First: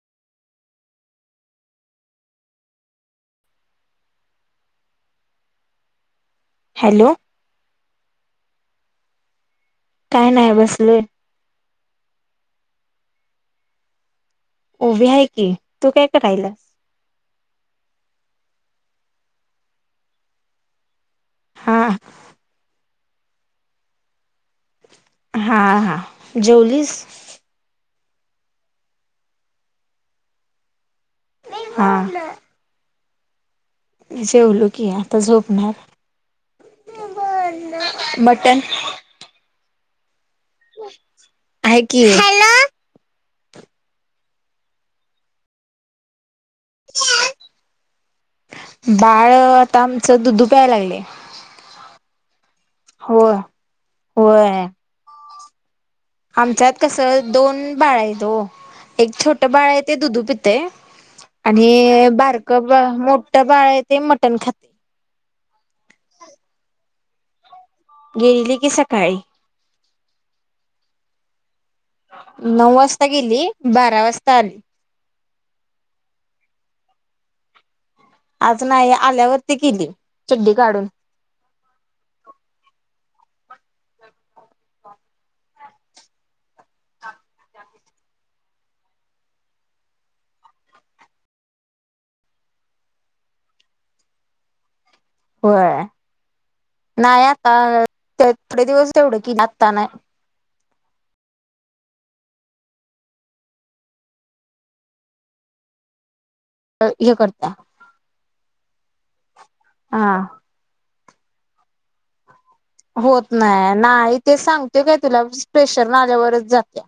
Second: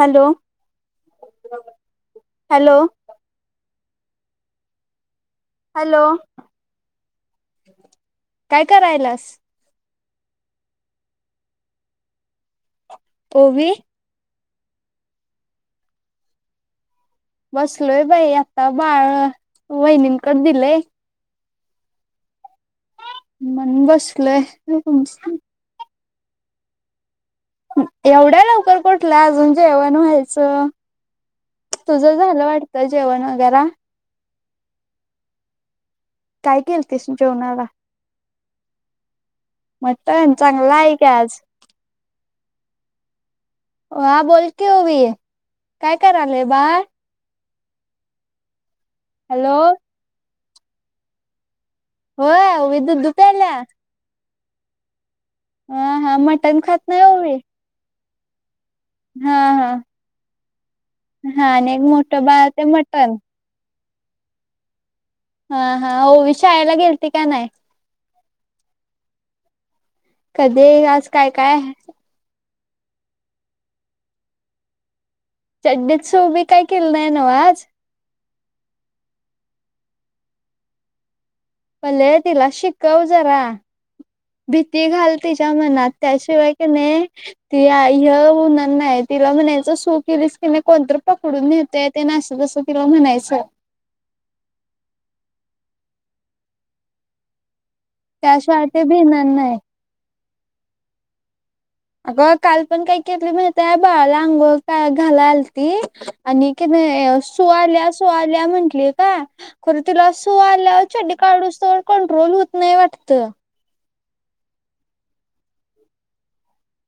Hello hello. Hello. Hello. काय करायलास? काय नाय बसलोय. तोवी ओवी हाय की तू काय करायल्यास? बसलोय बाई आता बाळ वहिणींकडे दिलेय. हा. म्हणून बसलोय. [unintelligible] हां हां जेवलीस? एवढ्या लवकर कुठलं अजून जेवण व्हायचं. हा तुझं झालं वाटतं जेवण वगैरा? जेवलो की आता झोपणार. काय केलतीस म जेवणाला? मटण मटन चांगला आहे का आज? आहे की हा बोल की ओवी काय करायलंय बाळ? बाळ हॅलो आता आमचं दुधू प्यायला लागलय. होय आव होय होय. हा हा मटण आमच्यात खात नाही कसं ओवी दोन बाळ आहे तो एक हा छोटं बाळ हा आहे ते दुधू पित ते हा आणि एक मोठं ते बारकं बाळ मटण मोठ बाळ आहे ते मटण खाते. हा हा ओवी शाळेला गेलते का नाही? गेलीली की सकाळी. कधी आज काय काय? नऊ वाजता गेली बारा वाजता आली. चड्डीस ओवी काय केलं नाही ना हो आज? आज नाही आल्यावरती केली चड्डी काढून. पल्ले तिला शिकव जरा. भीती घाल तिच्या मनात त्याशिवाय की नाही ती आय होणार नाही तिला म्हणायचं सु केलीस की नाही कोणतरी पकडून नेहतेत तेन असं जसं तिला म्हणायचं. होय नाही आता त थोडे त्याशिवाय ते दिवस तेवढं भिणार की नाही आता नाय. अगं काल पण काही केली माहिती आहे बाळाला अंघोळ काय घालायला आलती आणि कि हे नाय सु करता आल्या सु आल्या म्हंटली का खरं तिला हा सु आ तिला चड्डी काढूस तर कंट्रोल होत नाही वाटतं. होत नाही नाही ते सांगते काय तुला प्रेशर नाल्यावरच जात्या.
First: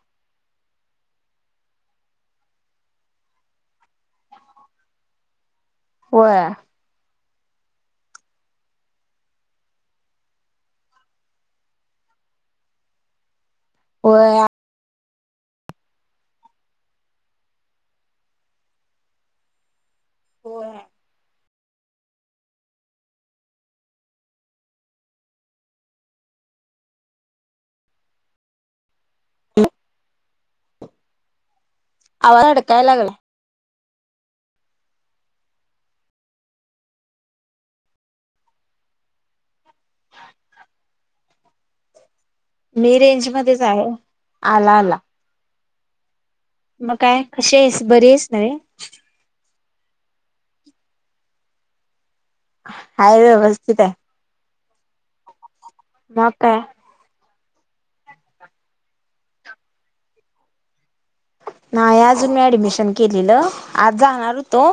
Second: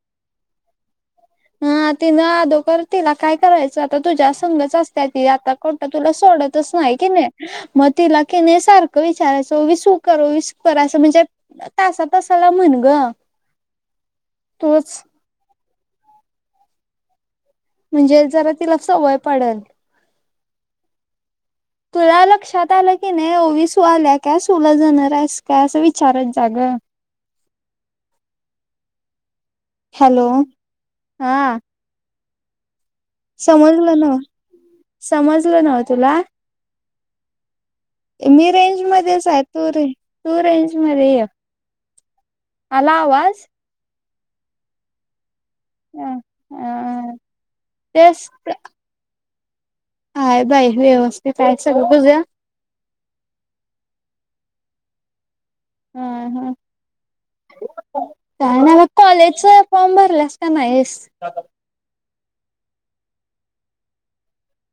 हा तिनी आदोकर तिला काय करायचं आता तुझ्या संघच असत्या ती आता कोणता तुला होय सोडतच हाय की नाही. म तिला क नाही सारखं विचारायचं ओवी सु कर ओवी सु कर असं म्हणजे तासा तासाला म्हण गं. ओया तूच म्हणजे जरा तिला सवय पडेल. होय. तुला लक्षात आलं की नाही ओवीसू आल्या काय सुला जाणार आहेस काय असं विचारत जागं. हो [unintelligible] हॅलो हा आ अडकायला लागला समजलं न समजलं न तुला? मी रेंज मध्येच आहे तू रें तू रेंज मध्ये ये. आला मी रेंज आवाज मध्येच आहे आला आला. अ मग अ काय कशी आहेस बरी तेच आहेस ना रे? आहे बाई व्यवस्थित आहे सगळं तुझं? हाय व्यवस्थित आहे. ह मग ह काय? काय नाही मग कॉलेजचा फॉर्म भरलायस की नाहीस? नाही अजून मी ऍडमिशन केलेलं आज जाणार होतो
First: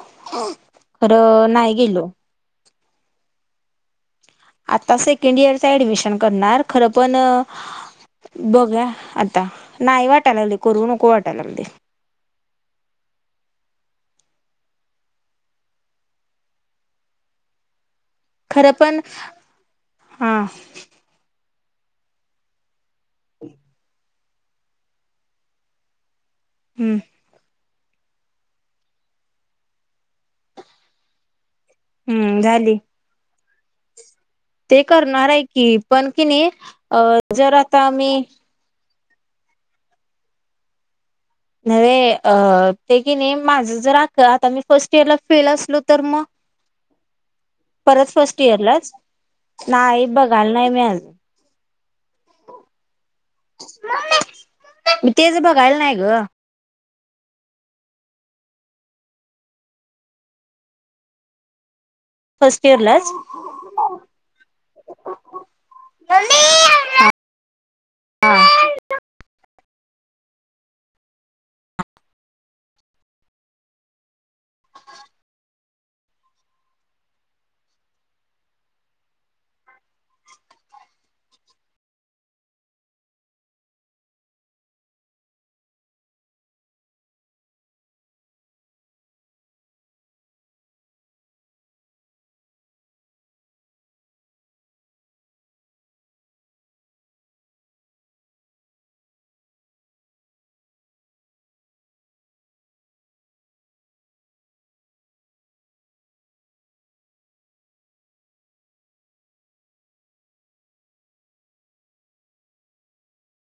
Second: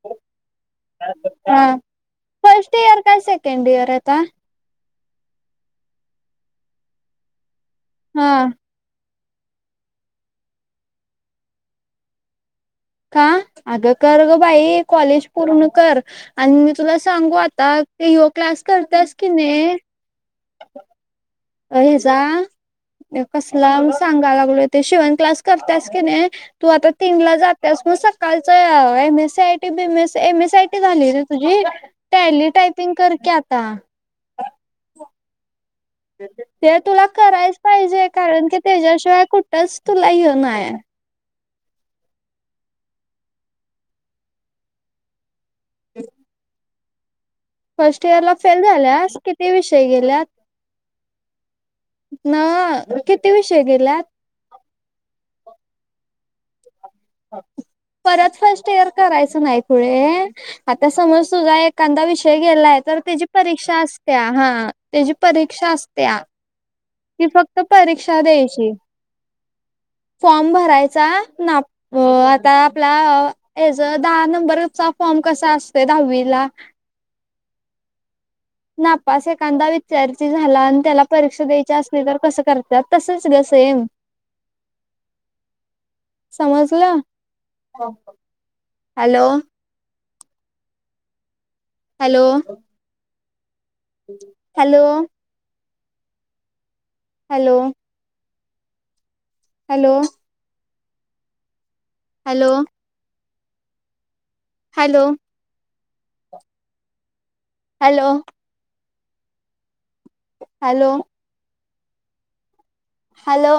खरं हा नाही गेलो फर्स्ट इयर काय सेकंड इयर आता? आता सेकंड इयरच ऍडमिशन करणार खरं पण हा बघूया आता नाही वाटायला लागलंय करू नको वाटायला लागलय. का अगं कर ग बाई कॉलेज पूर्ण कर आणि मी तुला सांगू आता ते योग क्लास करतास की नाही हां. अ हे जा कसला म सांगाय लागलोय ते शिवण क्लास करत्यास की नाही तू आता हम्म तीनला जा त्यास मग सकाळच एम एस आयटी बीस एम एस आयटी झालीय ना तुझी? हम्म टेली झाली टायपिंग कर की आता. ते करणार आहे की पण कि नाही ते तुला अ जर करायच आता पाहिजे आम्ही कारण की त्याच्याशिवाय कुठंच तुला हे नाय नव्हे ते की नाही माझं जर [unintelligible] आता मी फर्स्ट त्याला फेल असलो तर मग? फर्स्ट इयर ला फेल झाल्यास किती विषय गेल्यात? चाल नाही मी आज [unintelligible] ना किती विषय गेल्यात? म तेच बगायला नायी ग. परत फर्स्ट इयर करायचं नाही पुुढे आता समज तुझा एखादा वि फर्स्ट गेलाय तर इयरलाच त्याची परीक्षा असत्या हा त्याची परीक्षा असत्या. कि फक्त परीक्षा हा द्यायची फॉर्म भरायचा ना हो आता आपला एज अ दहा नंबरचा फॉर्म कसा असतोय दहावीला नापस एखादा विचारती झाला आणि त्याला परीक्षा द्यायची असली तर कसं काय ज तसच ग सेम [unintelligible] समजलं? Hello! Hello! Hello! Hello. Hello. Hello. Hello hello hello hello